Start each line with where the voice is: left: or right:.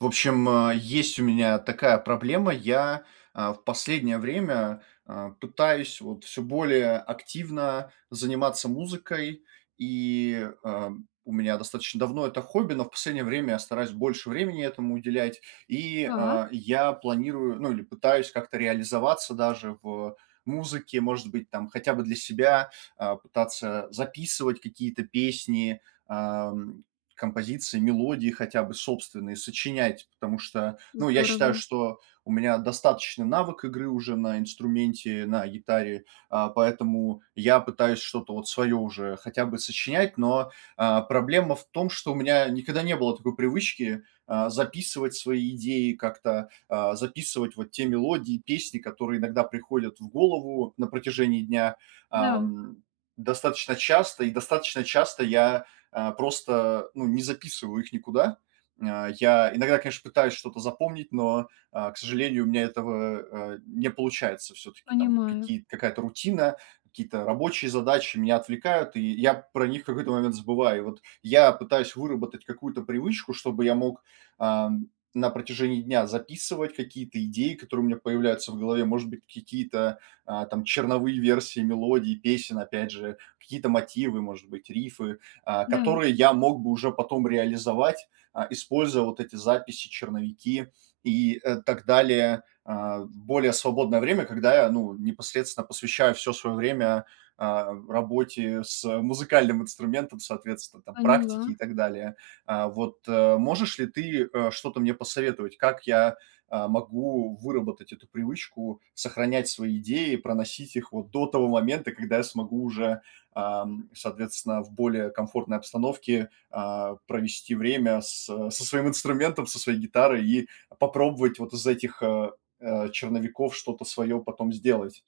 right: В общем, а, есть у меня такая проблема: я, а, в последнее время, а, пытаюсь вот всё более активно заниматься музыкой, и, а, м, у меня достаточно давно это хобби, но в последнее время я стараюсь больше времени этому уделять, и,
left: Так.
right: а, я планирую, ну, или пытаюсь как-то реализоваться даже в, э, музыке, может быть, там, хотя бы для себя, а, пытаться записывать какие-то песни, ам, композиции, мелодии, хотя бы собственные, сочинять, потому что, ну, я считаю,
left: Здорово!
right: что у меня достаточный навык игры уже на инструменте, на гитаре, а, поэтому я пытаюсь что-то вот свое уже хотя бы сочинять, но, а, проблема в том, что у меня никогда не было такой привычки, а, записывать свои идеи как-то, а, записывать вот те мелодии, песни, которые иногда приходят в голову на протяжении дня,
left: Да.
right: ам, достаточно часто, и достаточно часто я, а, просто, ну, не записываю их никуда. М, а, я иногда, конечно, пытаюсь что-то запомнить, но, а, к сожалению, у меня этого, э, не получается, всё-таки, там
left: Понимаю.
right: какие-то какая-то рутина, какие-то рабочие задачи меня отвлекают, и я про них в какой-то момент забываю. Вот я пытаюсь выработать какую-то привычку, чтобы я мог, ам, на протяжении дня записывать какие-то идеи, которые у меня появляются в голове, может быть, какие-то, а, там черновые версии мелодий, песен опять же, какие-то мотивы, может быть, рифы, а,
left: Да.
right: которые я мог бы уже потом реализовать, а, используя вот эти записи, черновики и, э, так далее. А, в более свободное время, когда я, ну, непосредственно посвящаю всё свое время, а, работе с, э, музыкальным инструментом, соответственно там практике,
left: Поняла.
right: и так далее. А, вот, э, можешь ли ты, э, что-то мне посоветовать, как я, а, могу выработать эту привычку сохранять свои идеи, проносить их вот до того момента, когда я смогу уже, ам, соответственно, в более комфортной обстановке, а, провести время с со своим инструментом, со своей гитарой и попробовать вот из этих, э, э, черновиков что-то свое потом сделать.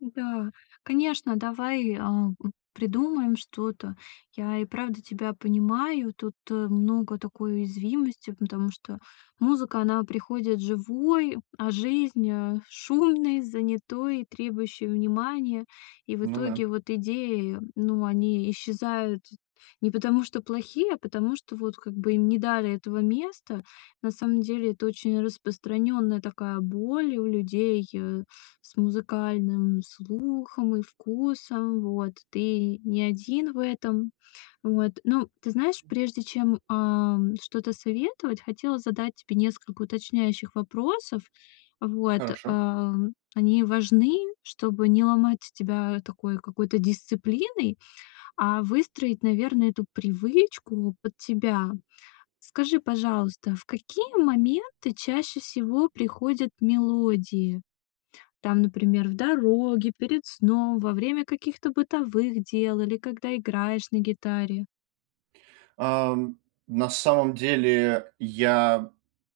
left: Да, конечно, давай, а, п придумаем что-то. Я и правда тебя понимаю, тут, э, много такой уязвимости, потому что музыка она приходит живой, а, жизнь, а, шумной, занятой, требующей внимания. И в
right: Ну да.
left: итоге вот идеи, ну они исчезают т не потому что плохие, а потому что вот как бы им не дали этого места. На самом деле, это очень распространенная такая боль у людей, э, с музыкальным слухом и вкусом, вот ты не один в этом вот. Ну ты знаешь, прежде чем, ам, что-то советовать, хотела задать тебе несколько уточняющих вопросов. Вот,
right: Хорошо.
left: ам, они важны, чтобы не ломать тебя такой какой-то дисциплиной, а выстроить, наверно, эту привычку под тебя. Скажи, пожалуйста, в какие моменты чаще всего приходят мелодии? Там, например, в дороге, перед сном, во время каких-то бытовых дел или когда играешь на гитаре?
right: Ам, на самом деле, я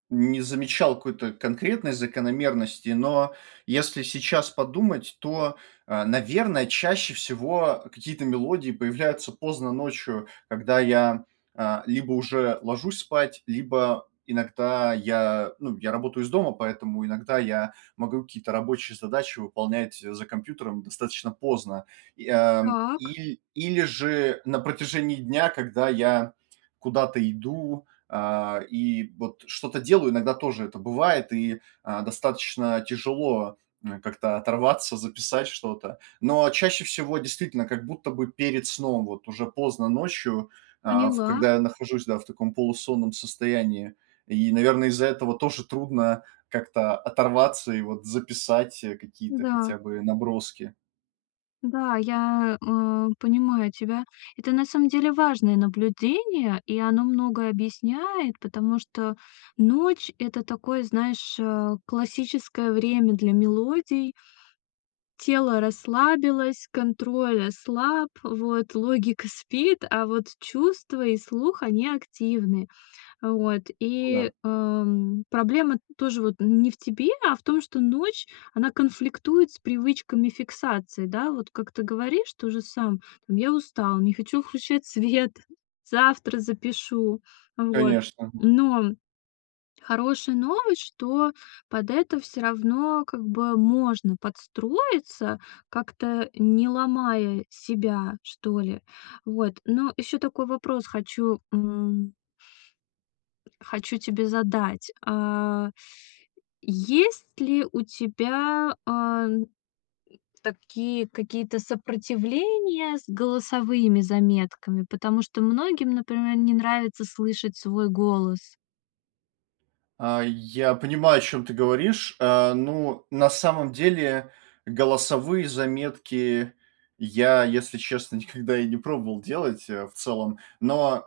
right: не замечал какой-то конкретной закономерности, но если сейчас подумать, то, а, наверно, чаще всего какие-то мелодии появляются поздно ночью, когда я, а, либо уже ложусь спать, либо иногда я, ну, я работаю из дома, поэтому иногда я могу какие-то рабочие задачи выполнять за компьютером достаточно поздно. И, а,
left: Так.
right: иль или же на протяжении дня, когда я куда-то иду, а, и вот что-то делаю, иногда тоже это бывает и, а, достаточно тяжело, а, как-то оторваться, записать что-то. Но чаще всего, действительно, как будто бы перед сном, вот уже поздно ночью, а, в
left: Поняла.
right: когда я нахожусь, да, в таком полусонном состоянии, и, наверно, из-за этого тоже трудно как-то оторваться, и вот записать, э, какие-то
left: Да.
right: хотя бы наброски.
left: Да, я, а, понимаю тебя, это, на самом деле, важное наблюдение, и оно многое объясняет, потому что ночь- это такое, знаешь, а, классическое время для мелодий. Тело расслабилось, контроль ослаб, вот логика спит, а вот чувства и слух они активны, вот.
right: Ну да.
left: И, ам, проблема тоже вот н не в тебе, а в том, что ночь- она конфликтует с привычками фиксации, да, вот как ты говоришь тоже сам: "Там я устал, не хочу включать свет, завтра запишу", вот.
right: Конечно, мгм.
left: Но хорошая новость, что под это всё равно как бы можно подстроиться, как-то, э, не ломая себя, что ли, вот. Но еще такой вопрос хочу м хочу тебе задать, а, есть ли у тебя, ам, такие какие-то сопротивления с голосовыми заметками, потому что многим, например, не нравится слышать свой голос.
right: А, я понимаю, о чем ты говоришь, а, ну, на самом деле, голосовые заметки я, если честно, никогда и не пробовал делать э, в целом, но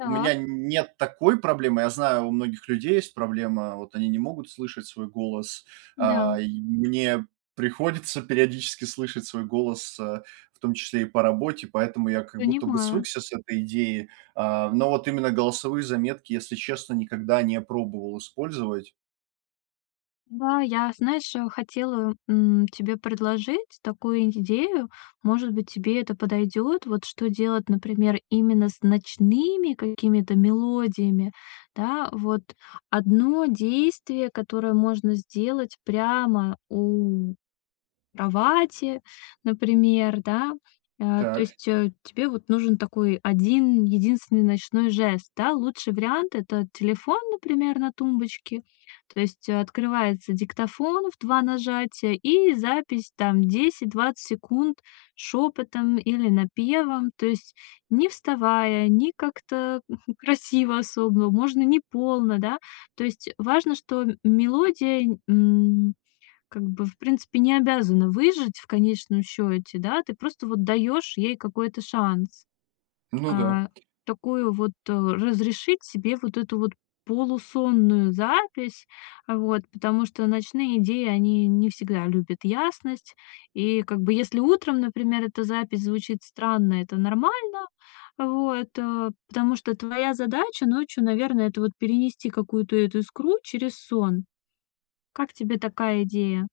right: у меня н нет такой проблемы, я знаю, у многих людей есть проблема, вот они не могут слышать свой голос, а,
left: Да.
right: и мне приходится периодически слышать свой голос, э, в том числе и по работе, поэтому я как будто бы
left: Понимаю.
right: свыкся с этой идеей. А, но вот именно голосовые заметки, если честно, никогда не пробовал использовать.
left: Да, я, знаешь, э, хотела, м, тебе предложить такую идею, может быть тебе это подойдет. Вот что делать, например, именно с ночными какими-то мелодиями, да. Вот 1 действие, которое можно сделать прямо у кровати, например, да, а, то
right: Так.
left: есть, э, тебе вот нужен такой 1 единственный ночной жест, да. Лучший вариант- это телефон, например, на тумбочке, то есть открывается диктофон в 2 нажатия и запись там 10-20 секунд шепотом, или напевом, то есть не вставая, не как-то, хм, красиво особо, можно не полно, да, то есть, э, важно, что, м мелодия, н м, как бы, в принципе, не обязана выжить в конечном счете, да, ты просто вот даешь ей какой-то шанс,
right: Ну да.
left: а, такую вот, э, разрешить себе вот эту вот полусонную запись, а, вот, потому что ночные идеи они не всегда любят ясность. И как бы если утром, например, эта запись звучит странно, это нормально, вот, а, потому что твоя задача ночью, наверное, это вот перенести какую-то эту искру через сон. Как тебе такая идея?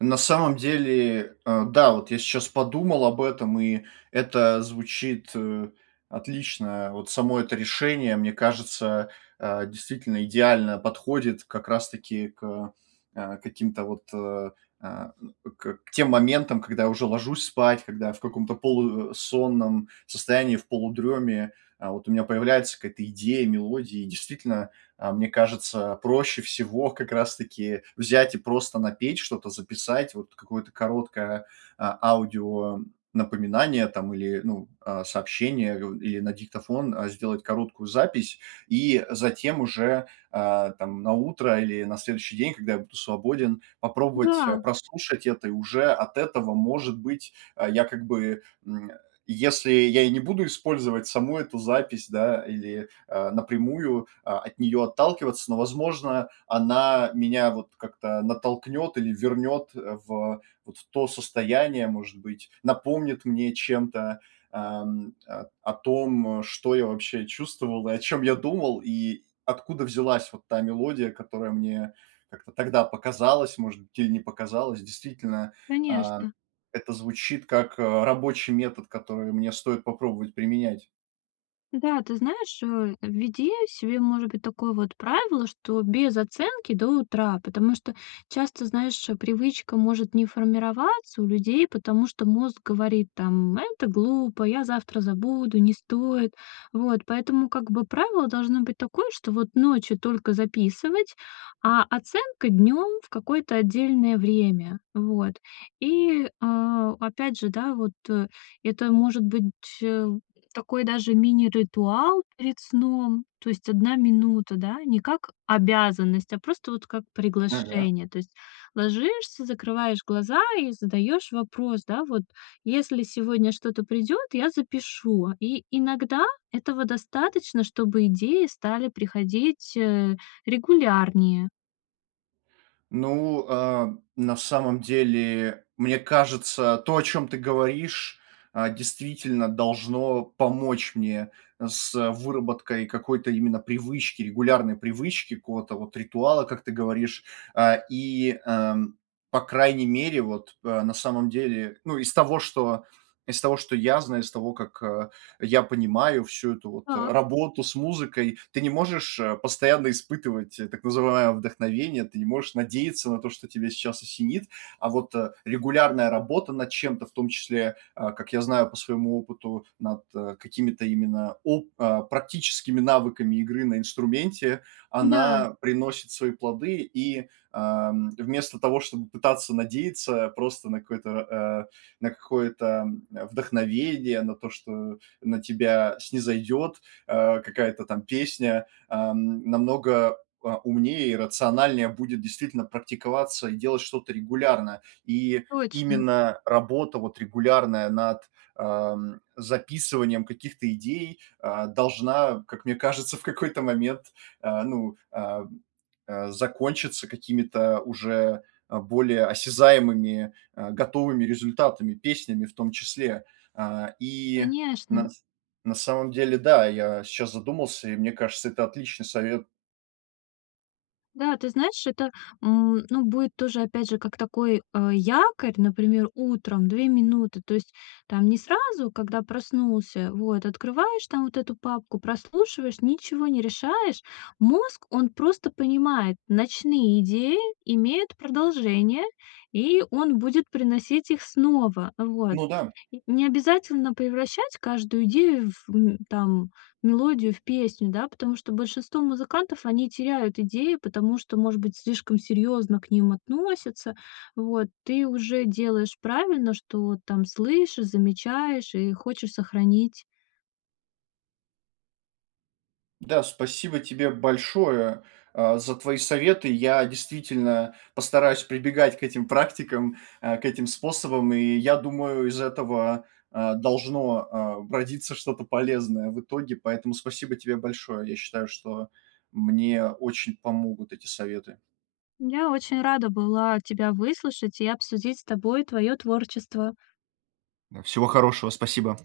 right: На самом деле, а, да, вот я щас подумал об этом и это звучит, э, отлично. А, вот само это решение, мне кажется, а, действительно идеально подходит как раз таки к, э, каким-то вот, э, а, э, к тем моментам, когда я уже ложусь спать, когда я в каком-то полу э, сонном состоянии, в полудреме, а, вот у меня появляется какая-то идея, мелодия, и действительно, а, мне кажется, проще всего, как раз таки, взять и просто напеть что-то, записать, вот какое-то короткое, а, аудио напоминание там, или, ну, а, сообщение, у или на диктофон, а, сделать короткую запись, и затем уже, а, там на утро или на следующий день, когда я буду свободен, попробовать, а,
left: Да!
right: прослушать это, и уже от этого, может быть, а, я как бы, м, э, если я и не буду использовать саму эту запись, да, или, а, напрямую, а, от нее отталкиваться, но возможно она меня вот как-то натолкнет, или вернет, э, в вот в то состояние, может быть, напомнит мне чем-то, ам, а, о том, э, что я вообще чувствовал, и о чем я думал, и откуда взялась вот та мелодия, которая мне как-то тогда показалась, может быть, или не показалось. Действительно, а,
left: Конечно.
right: это звучит как, э, рабочий метод, который мне стоит попробовать применять.
left: Да, ты знаешь, э, введи себе может быть такое вот правило, что без оценки до утра. Потому что часто, знаешь, э, привычка может не формироваться у людей, потому что мозг говорит там: "Это глупо, я завтра забуду, не стоит". Вот поэтому как бы правило должно быть такое, что вот ночью только записывать, а оценка днем в какое-то отдельное время. Вот. И, а, опять же, да, вот, э, это может быть, э, такой даже мини-ритуал перед сном. То есть 1 минута, да, не как обязанность, а просто вот как
right: Ага.
left: приглашение. То есть ложишься, закрываешь глаза и задаешь вопрос, да, вот: "Если сегодня что-то придет, я запишу",- и иногда этого достаточно, чтобы идеи стали приходить, э, регулярнее.
right: Ну, а, на самом деле, мне кажется, то о чем ты говоришь, а, действительно должно помочь мне, э, с, э, выработкой какой-то именно привычки, регулярной привычки, какого-то вот ритуала, как ты говоришь. А, и, а, по крайней мере, вот, э, на самом деле, ну из того что из того что я знаю, из того, как, э, я понимаю, всю эту вот, э,
left: Так.
right: работу с музыкой, ты не можешь, э, постоянно испытывать, так называемое вдохновение. Ты не можешь надеяться на то, что тебя сейчас осенит, а вот. Э, регулярная работа над чем-то, в том числе, а, как я знаю, по своему опыту, над, э, какими-то именно оп а практическими навыками игры на инструменте,
left: Да.
right: она приносит свои плоды. И, а, м, вместо того, чтобы пытаться надеяться, просто на какое-то р а, на какое-то, м, вдохновение, на то, что на тебя снизойдет, а, какая-то там песня, ам, намного, а, умнее и рациональнее будет действительно практиковаться и делать что-то регулярно. И
left: Точно!
right: именно работа, вот регулярная над, а, м, записыванием каких-то идей, а, должна, а, как мне кажется, в какой-то момент, а, ну, а, а, закончиться какими-то уже, а, более осязаемыми, э, готовыми результатами, песнями в том числе, а. И,
left: Конечно.
right: на с на самом деле, да, я сейчас задумался и мне кажется это отличный совет.
left: Да, ты знаешь, это, м, ну будет тоже опять же как такой, а, якорь, например, утром 2 минуты, то есть там не сразу, когда проснулся. Вот открываешь там вот эту папку, прослушиваешь, ничего не решаешь. Мозг он просто понимает, ночные идеи имеют продолжение, и он будет приносить их снова. Вот.
right: Ну да.
left: И не обязательно превращать каждую идею, в, м, там мелодию в песню, да. Потому что большинство музыкантов они теряют идеи, потому что может быть слишком серьезно к ним относятся. Вот ты уже делаешь правильно, что там слышишь, замечаешь и хочешь сохранить.
right: Да, спасибо тебе большое, а, за твои советы, я действительно постараюсь прибегать к этим практикам, а, к этим способам, и я думаю из этого, а, должно, а, родиться что-то полезное в итоге. Поэтому спасибо тебе большое! Я считаю, что мне очень помогут эти советы.
left: Я очень рада была тебя выслушать и обсудить с тобой твое творчество.
right: Да, всего хорошего! Спасибо!